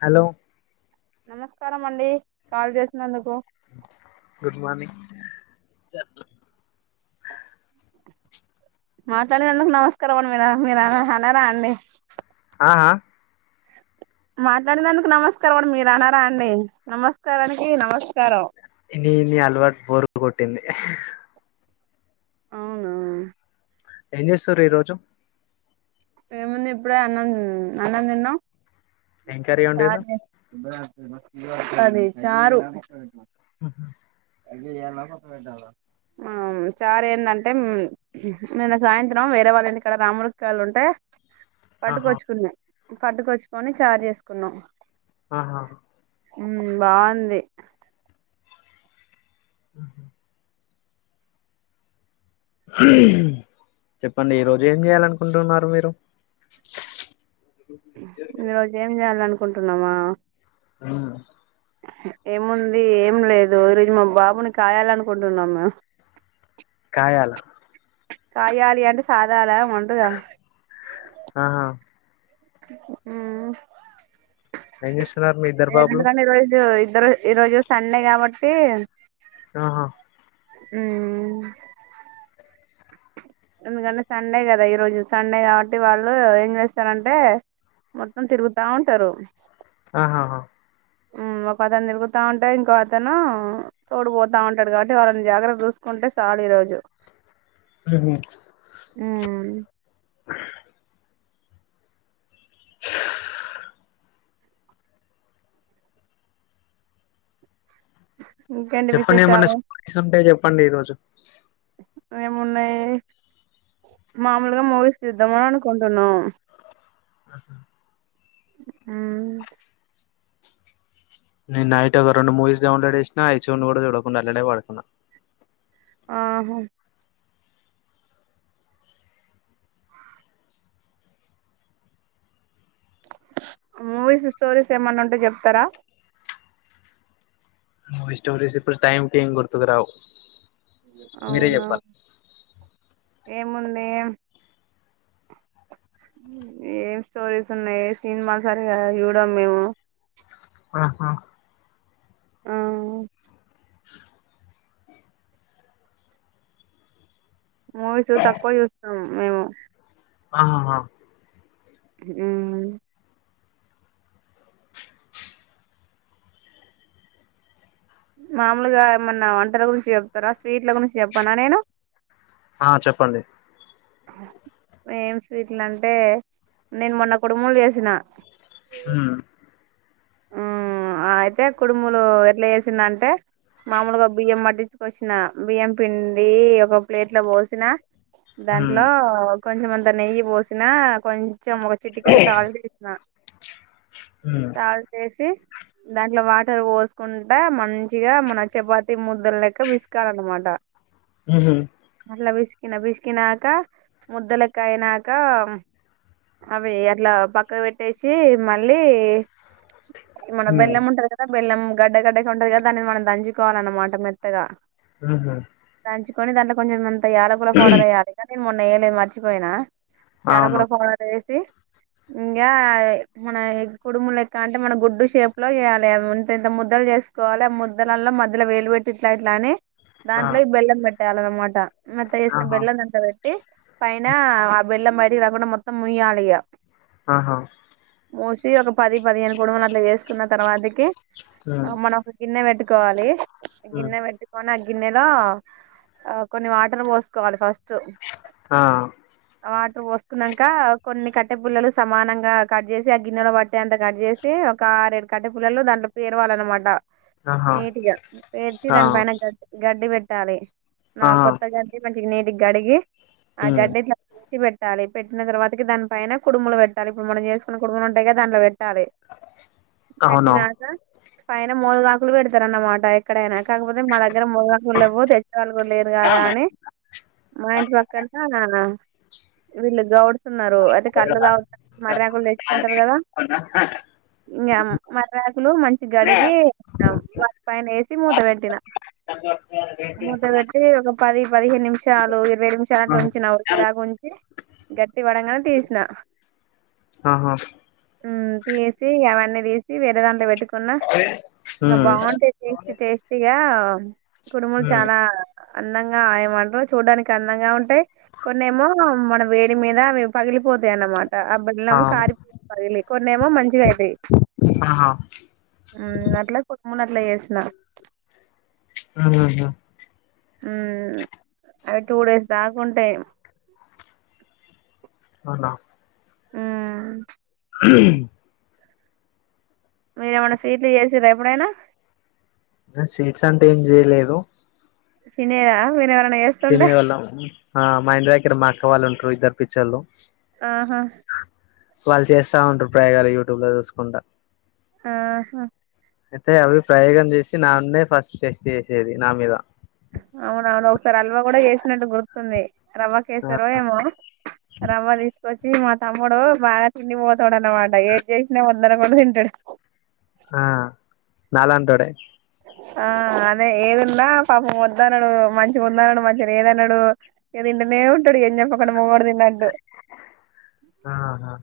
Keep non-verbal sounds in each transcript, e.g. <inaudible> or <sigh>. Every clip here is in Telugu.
హలో నమస్కారం అండి కాల్ చేసినందుకు గుడ్ మార్నింగ్ మాట్లాడినందుకు నమస్కారం అండి మీ మీరా అన్నారా అండి ఆహా మాట్లాడినాందుకు నమస్కారం అ మీరు అన్నారా అండి నమస్కారానికి నమస్ ఇ ఇ అల్వర్ట్ బోర్ కొట్టింది అవునావు అ శూ ర రోజు ఏముంది ఇప్పుడే అన్నం అన్నిన్నా ఏం కర్రీ చ వండిర్రు అది చారు ఆహ చార్ ఏంటంటే నిన్న సాయంత్రం వేరే వాళ్ళు ఏంటి ఇక్కడ రాములకియళ్ళు ఉంటే ఆహా పట్టుకొచ్చుకున్నా పట్టుకొచ్చుకొని చార్ చేసుకున్నాం ఆహా బాగుంది ఆహా చెప్పండి ఈరోజు ఏం చేయాలనుకుంటున్నారు మీరు ఈ రోజు ఏం చేయాలనుకో కుంటన్నావా ఆ ఏముంది ఏం లేదు ఈరోజు మా బాబుని కాయాలనుకుంటున్నాముే అల కాయాలింటే సాధ అాల ఉడుగా ఆహా ఆ ఏం చేస్తున్నారు మీ ఇద్దరు ఏదంత బాబులు గనీ ఇ ఇ ఇద్దరు ఈ రోజు సండే కాబట్టి ఆహా అ ఎందుకంటే సండే కదా ఈ రోజు సండే కాబట్టి వాళ్ళు ఏం చేస్తారంటే మొత్తం తిరుగుతా ఉంటారు ఆహాహా ఒక అతను తిరుగుతా ఉంటాయి ఇంకో అతను తోడుపోతా ఉంటాడు కాబట్టి వాళ్ళని జాగ్రత్త చూసుకుంటే చాలు ఈ రోజు హహ ఇంకేంటి చెప్పండి ఎమన్నా విశేషాలు సోర్స్ ఉంటే చెప్ పండి ఈ రోజు ఏమున్నాయి మామూలుగా మూవీస్ చూద్దామా అనుకుంటున్నాం అహా హు నేను నైట్ ఒక రెండు మూవీస్ డౌన్లోడ్ చేసినా అయి చూన్ కూడా చూడకుండా అట్లనే పడుకున్న ఆహా మూవీస్ స్టోరీస్ ఏమన్నా ఉంటే చెప్తారా మూవీస్ స్టోరీస్ ఇప్పుడు టైం కి ఏం గుర్తుకురావు మీరే అవునా చెప్పాలి ఏముంది ఏం స్టోరీస్ ఉన్నాయి సినిమా సరిగా చూడం మేము ఆహా ఆ మూవీసు తక్కువ చూస్తాం మేము ఆ హ హా హ్ం మామూలుగా ఏమన్న వంటల గురించి చెప్తారా స్వీట్ల గురించి చెప్పానా నేను ఆ చెప్పండి ఏం స్వీట్లంటే నేను మొన్న కుడుములు చేసిన హ్మ్ ఆ అయితే కుడుములు ఎట్లా చేేసింన్నంటే మాముూలుగా బియ్యం పట్టి పోషిన బియ్యం పిండి ఒక ప్లేట్ల పోసిన హ్మ్ దాంట్లో కొంచం అంత నెయ్యి పోసిన కొం చం ఒక చిటికెడు సాల్ట్ వేసిన హ్మ్ సాల్ సి దాంట్లో వాటర్ పోసుకుంట మంచిగా మన చపాతీ ముద్దలు లెక్క పిసుకాలి అన్నమాట ఊహు అట్లా పిసికినా పిసికినాక ముద్దలెక్క అయినాక అవి అట్లా పక్క పెట్టేసి మళ్ళీ మన హ్మ్. బెల్లం ఉంటాది కదా బెల్లం గడ్డ గడ్డకే ఉంటంది కని దాన్ని మనం దంచుకోవాలన్నమాట మెత్తగా ఆహా దంచుకొని దాంట్ల కొంచం త యాలకుల పౌడర్ ఎయ్యాలే మొన్న ఎయ్యాలే మర్చిపోయినా అవును. యాలకుల పౌడర్ ఏసీ ఇంగ మన కుడుములు లెకాంట్ టే మన గుడ్డు షేప్ లో చేయాలి ఇంతింత ముద్దలు చేసుకోవాలి ఆ ముద్దలలో మధ్యలో వేలు పెట్టి ఇట్లా ఇట్లా అని ఆ! దాంట్లో ఈ బెల్లం పెట్ యాలన్నమాట ఏమంత చేస్తం ఆహా! బెల్లం అంతా ఈ పైన ఆ బెల్లం బయటకి రాకుండా మొత్తం ముయ్యాలిగా ఆహా మొసి ఒక పది పదిహేను కుడుములు అట్లా వేసుకున్న తర్వాతకి హ్మ్. అమ్మ నాకు తిన్న వెంట్ కాాలి హ్మ్. గిన్న వంటి కొన గిన్నెలో ఆ కొన్ని వాటర్ పోసుకోవాలి ఫస్ట్ ఆ వాటర్ పోసుకున్నాక కొన్ని కట్టె పుల్లలు సమానంగా కట్ చేసి ఆ గిన్నెలో పట్టే అంత కట్ చేసి ఒక ఆరు ఏడు కట్టే పుల్లలు దాంట్లో పేరువాలన్నమాట ఆహా! నీటిగా పేర్చి ఆ! దాని పైన గడ్ గడ్డి పెట్టి ట్టాాలే నా ఆ! నాకొక్క దానికి ఫ్రెండ్ ఇది నీటిగా కడిగి ఆ హ్మ్. గడ్డ పెట్టాలి పెట్టిన తర్వాతకి దానిపైన కుడుములు పెట్టాలి ఇప్పుడు మనం చేసుకున్న కుడుములు ఉంటాయిగా దాంట్లో పెట్టాలి అవును. పెట్టినాక పైన మూడు కాకులు పెడతారున్నమాట ఎక్కడైనా కాకపోతే మన ఇక ముందు లెవ్వు తెచ్చే వాళ్లు కూడా లేరు ఆ! కదా ఆహా! అని మా హ్మ్. ఇంటి పక్కన ఎమ్మెల్యే గౌడ్ న్నారు అయితే కల్లు తాగే మర్రి ఆకులు తెచ్చుకుంటారు కదా ఇంకా మర్రి ఆకులు మంచిగ గడిగి వాటి పైన వేసి మూత పెట్టినా మూత పెట్టి ఒక పది పదిహేను నిమిషాలు ఇరవై నిమిషాలు అట్లా ఉంచిన ఉడికేదాకా ఉంచి గట్టి పడంగానే తీసిన ఆహ మ్ తీ సి అవన్నీ తీసి వేరే దాంట్లో పెట్టుకున్నా న్నా ఇంకా బాగుంటే టేస్టీ టేస్టీగా కుడుములు హ్మ్. చాలా అందంగా ఏమంటారు చూడడానికి అందంగా ఉంటాయి కొన్నేమో మన వేడి మీద పగిలిపోతాయి అన్నమాట ఆ బెల్లం అవును. కారిపోతాయి కొన్నేమో అ ఆహా! మూనాట్ల ఏసిన ఆ ఉ అవి టూ డేస్ దాకా ఉంటాయి అవునా ఆ ఆ మీరేమైన్నా స్వీట్లు చేసార ఎప్పుడైనా స్వీట్స్ అంటే ఏం చేయలేదు శినేరా వివర సినిినేవల ఆ మా ఇంటి దగ్డ మాక్క వాళ్ళు ఉంట్రారు ఇద్దరు పిచ్చర్లు ఆహా వాళ్ళు చేస్తా ఉంటారు ప్రయోగాలు యూట్యూబ్ లో చూసుకుంటా ఆహా అయితే అవి ప్రయోగం చేసి నాన్నే ఫస్ట్ టెస్ట్ చేసేది నా మీద అవున అవును ఒకసారి అల్వా కూడా చేసినట్టు గుర్తుంది రవ్వ కేసారు ఏమో రవ్వ తీసుకొచ్చ మా తమ్ముడు బాగా తిండిపోతాడు అనమాట ఏది చేసినా వందరు కూడా తింటాడు ఆ నాలాంటోడ ఆ అదే ఏది ఉన్నా పాపం వద్దా అనడు మంచిగా ఉంద అన్నాడు మంచిగా లేదన్నాడు ఏ తింటనే ఉంటాడు ఎం చెప్పక్క ముగ్గరు తిన్న అంటటు ఆహా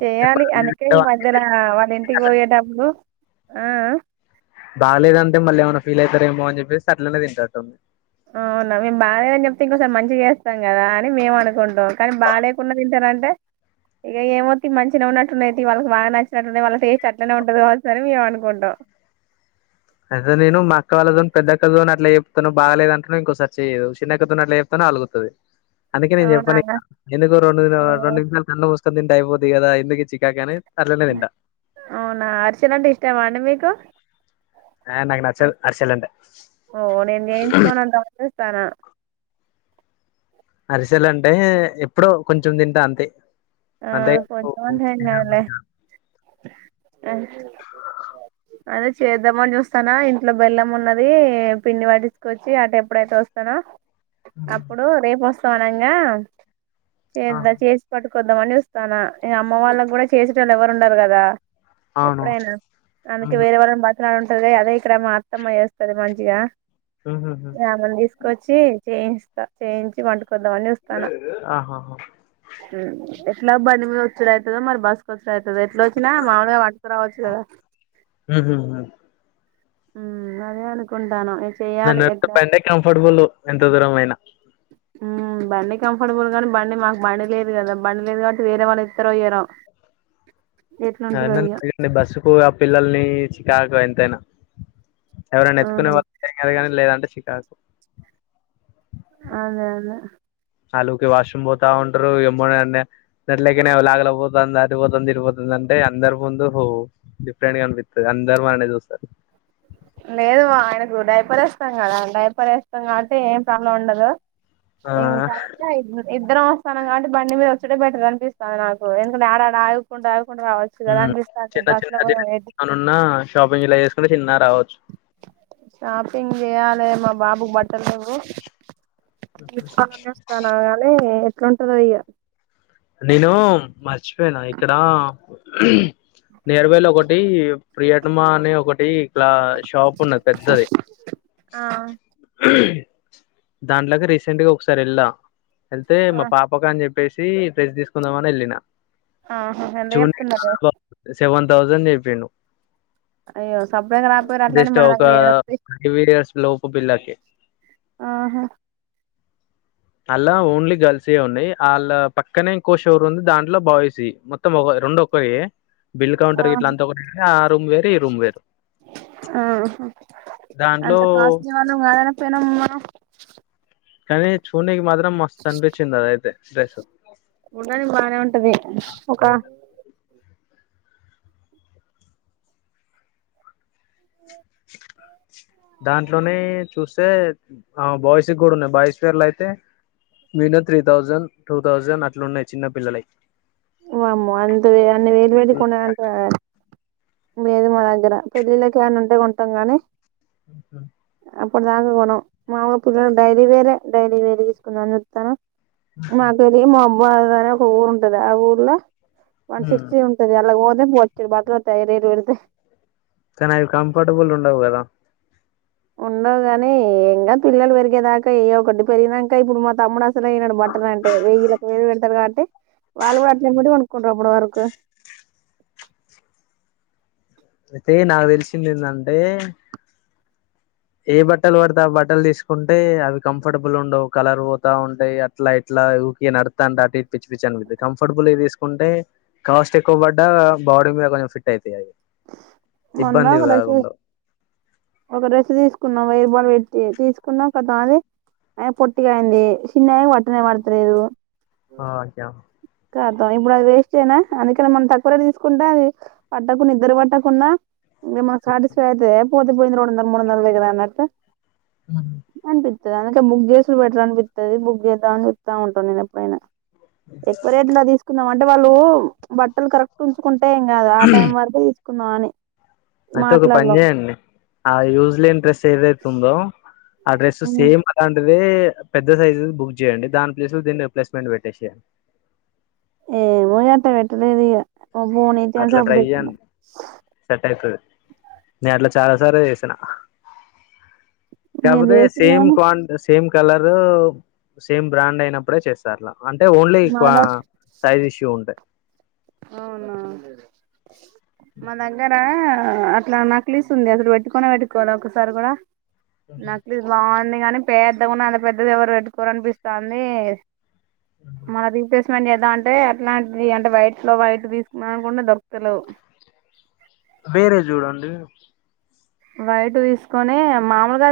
చేయాలి అందుకే ఈ మధ్యలో వాళ్ళ ఇంటికి పోయే డబ్బులు ఆ బాలేదంటే మళ్ళీ ఏమైనా ఫీల్ అవుతారేమో అని చెప్పేసి అట్లనే తంటారుంది అవునా మేము బాగాలేదని చెప్తే ఇంకోసారి మంచిగా చేస్తాం కదా అని మేము అనుకుంటాం కానీ బాగాలేకుండా తింటారంటే ఇక ఏమవుతి మంచిగా ఉన్నట్టుండయి వాళ్ళకి బాగా నచ్చినట్టుండ వాళ్ళ టేస్ట్ ఎట్లనే ఉంటది కాస అని మేము అనుకుంటాం అదతే నేను మా అక్క వాళ్ళతోని పెద్దక్కతోోని అట్లా చెప్తాను బాగలేదు అంటున్నా ఇంకో సర్చ్ చేయదు చిన్నక్కతోని అట్లా చెప్తానో అలుగుతుంది అందుకే నేను అవునా చెప్పను ఎందుకు రెండు రెండు ఓ. నిమిషాలు క చ దంట్ అయిపోోద్దిద ఎందుకు చికాకనే అవునా అర్చన అంటే ఇష్టమా అండి మీకు ఆ నాకు నచ్చల్ అలంట తన అరిసెల్ అంటే ఎప్పుడుో కొంచెం తింటా అంతే ఆ అంతే కొంచమంన్నాాల అదే చేద్దామ అని చూస్తానా ఇంట్లో బెల్లం ఉన్నది పిండి వాటిసుకొచ్చి అట ఎప్పుడైతే వస్తానా అప్పుడు రేపు వస్త పోోనాంగా చేందా చేసి పటు కొద్ంతమంది వస్తానా ఇక అమ్మ వాళ్ళకి కూడా చేసేటళ్ళు ఎవరు ఉండరు కదా అవును ఎప్పుడైనా అనక మ్మ్. వేరే వాళ్ళం బ అట్లా ఉంటది అదే ఇక్కడ మా అత్తమ్మ చేస్తది మంచిగా మ్మ్. రాగులు తీసుకొచ్చి చేయిస్త చేయించి వండు ఆహాహా హుమ్మ్ ఎట్లా బండి మీద వచ్చుడనీ ద మరి బస్ వచ్చుడవుతది ఎట్లోచ్చినా మాగై పట్టుకురావచ్చు కదా మ్మ్. అదే అనుకుంట్టన్న నన్నడిగితే బండె కంఫర్టబుల్ ఎంత దూరం అయినా హుమ్మ్ బండి కంఫర్టబుల్ గానీ బండి మాకు బండి లేదు కదా బండి లేదు కాబట్టి వేరే వాళ్ళు ఇతర్రో ఇయ్యారో నన్ను నాన్ బస్సుకు ఆ పిల్లలని చికాకు ఎంతైనా ఎవరైనా ఆ ఎత్తుకునే వాళ్ళు ఉంటే ఏం కాదు గానీ లేదంటే చిక్ చికాకు అదే అదే ఆలు ఊకె వాష్రూమ్ పోతా ఉంటారు ఏమో అండి ఎట్లకేనా లాగుల పోత్ పోతుంది అటుపోతుంది తటుపోతుంది అంటే అందరు ముందు హో డిఫరెంట్ గా అనిపిస్తది అందరు మనల్నే చూస్తారు లేదు మా ఆయనకు డైపర్ వేస్తాం కదా డైపర్ వేస్తాం కాబట్టి ఏం ప్రాబ్లం ఉండదు ఆ ఇంకా ఇ ఇద్దరు ఎస్తాం కడ కాబట్టి బండి మీద వచ్చుడే బెటర్ అనిపిస్తాది నాకు ఎందుకంటే ఆడాడ అగుకుంట అగుకుంట హుమ్మ్ చిన్న చిన్న ఏమైనా ఉన్నా షాపింగ్ ఇలా చేసుకుని షాపింగ్ చేయాలి మాబాబ్ బాబుకి బట్ <unintelligible> తెస్తాను కానీ అట్లుంటదయ్య నేను మా మాచు అంతేనా ఇక్కడ ఆపు ఉహుమ్ నేర్వైల్ ఒకటి ప్రియతమా అనే ఒకటి ఇట్లా షాప్ ఉన్నది పెద్దది ఆ ఉమ్మ్ దాంట్లకి రీసెంట్ గా ఒకసారి వేళ్ళా వెళ్తే ఆ మా పాపకుఅని చెప్పి ప్పేసి ప్రైస్ తీసుకుందామని వెళ్ళిన ఆహా మళ్ళీ ఏం జూనియర్ తిన్నారు సెవెన్ తౌసండ్ జెప్పిన్ను అయ్యో సప్పుడేక రాపోయారు అట్లాంటి జస్ట్ మన ఒక దగ్గర ఏడొస్తాయి ఫైవ్ ఇయర్స్ లోపు పిల్లకి ఆహా అల్లా ఓన్లీ గర్ల్స్ యే ఉన్నాయ్ వాళ్ళ పక్కనే ఇంకో షోర్ ఉంది దాంట్లో బాయ్స్వి మొత్తం ఒక రెండు ఒక్కరియే బిల్ కౌంటర్ ఇట్లా ఆహా అంతా ఒకటి ఆ రూమ్ వేరు ఈ రూమ్ వేరు దాంట్లో అంత కాస్ట్లీ వాళ్ళం కాదనిపోయినాం మనం కానీ చూడ్నికి మాత్రం మస్తు అనిపించింది అదైతే స్రురేష ఉండనీకి బానే ఉంటది ఒక దాంట్లోనే చూస్తే హా బాయ్స్ కి కూడా ఉన్నాయి బాయ్స్ చీర్లయితే minimum three thousand two thousand అట్లున్నాయి చిన్న పిల్లలకి వామ్మో అంత అన్ని వేలువేలు కొనాలంటే లేదు మా దగ్గర పెళ్ళిళ్ళకి ఏమనా ఉంటే కొంటాం గానీ, హ్మ్ అప్పుడ్ ప్రతిదానికి కొన్నాం మాములు పిల్లలు డైలీ వేరే డైలీ వేరే తీసుకుందాం అని చూతాను. మాగరి మామ్ వాళ్ దగ్గర ఒక్కరుంటాది. రావూర్ల వన్ సిక్స్టీ ఉంటది అలాగ్తే బోచ్చాడు బట్టలు వా పై రేటు వరకు కనీ అవి కంఫర్టబుల్ ఉండవు కదా, ఉండవు గాని ఇంకా పిల్లలు పెరిగేదాకా ఏయో ఒకటి పెరిగినక ఇప్పుడు మా తమ్ముడు అస్ చిన్నగాయ్నాడు బట్ట అంటే వెయ్యిలకు వేలు పెడతాడు కాబట్టి వాళ్ళు బట్టలు ఎప్పుడు కొనుక్కుంటారు అప్పుడు వరకు అయితే నాకు తెలిసింది ఏంటంటే ఏ బట్టలు పడితే ఆ బట్టలు తీసుకుంటే అవి కంఫర్టబుల్ ఉండవు కలర్ పోతా ఉంటాయి అట్లా ఇట్లా <unintelligible> నడుస్తా అంటే అటు ఇటు పిచ్చి పిచ్చి అనిపిస్తది కంఫర్టబుల్ గా తీసుకుంటే కాస్ట్ ఎక్కువ పడ్డా బాడీ మీద కొంచెం ఫిట్ అయితాయి అవి మౌన ఇబ్బంది ఒక్క <unintelligible> కాకుండా ఒక్క డ్రెస్ తీసుకున్నాం వయ రూపాయిలు పెట్ తీసుకున్నాం కానీ <unintelligible> పొట్టిగా అయింది చిన్నయ పట్టనే పట్టలేదు ఆ <unintelligible> ఇప్పుడు అది వేస్ట్ అయినా అందుకని మనం తక్కువ రేట్ తీసుకుంటా అది పట్టకుండా నిద్ర పట్టకుండా <unintelligible> మాకు సాటిస్ఫై అయిదతే పోతే పోయింది రెడుందల మూడు వందలలు వైకు అన్నట్టు అంటే అందుకే బుక్ చేసు బెటర్ అనిపిస్తుంది బుక్ చేద్దామని అని చెప్తా ఉంటా నేను ఎప్పుడైనా నేను ఎప్పుడైనా ఎక్కువ రేట్ లో తీసుకుందాం అంటే వాళ్ళు బట్టలు కరెక్ట్ ఉంచుకు టై కాదు ఆ టైం వరకు కున్నాని అయితే ఒక పని చేయండి ఆ యూజ్ లేని డ్రెస్ ఏదైతు ఉందో ఆ డ్రెస్ సేమ్ అదంండీ పెద్ద సైజ్ బుక్ చేయండి దాని ప్లే దీన్ని రిప్లేస్మెంట్ పెట్టేసయం ఏ మూగాట వీటలే ఎదిగా బోనీతేం అట్లా సప్పుడతున్నా నే అట్లా చాలా సార్ే వేసిన మీరు చబ చేసిర్రు సమ్ గాని సమ్ కలరు సేమ్ బ్రాండ్ అయినప్పుడే చేస్తారులా అంటే ఓన్లీ మా సైజ్ ఇష్యూ ఉంటాయి అవునా మా దగ్గరా అట్లా నకిలీస్ ఉంది అసలు పెట్టుకుని పెట్టుకోవాలి ఒకసారి కూడా నక్లీ బ అంది గాని పేద్ద కూడాండా అంత పెద్దది కూడ ఎవరు పెట్టుకోరు అనిపిస్తుంది మాదితే ఎదా అంటే ఎట్లాంటిది అంటే వైట్ ట్ లో బయట తీసుకున్నా అనుకుంే దొక్కలు వేరే చూడండి వైట్ తీసుకుొని మాముూలుగా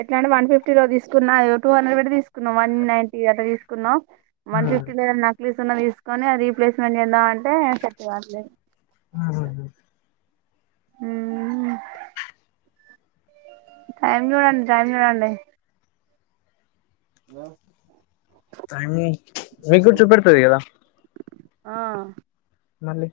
ఎట్లా అంటే వన్ ఫిఫ్టీలో తీసుకున్నా టూ హండ్రెడ్ పెట్టి తీసుకున్నాం వన్ నైటీ అట్లా తీసుకున్నాం వన్ మ్మ్ ఫిఫ్టీ నక్ న్న తీసుకొని అది రీప్లేస్మెంట్ చేద్దాం అంటే సెట్ కావట్లేదు ఆా హ టైం చూడండి టైం చూడండి ఆ టై మీకుచ పడుతుది అదా ఆ మళ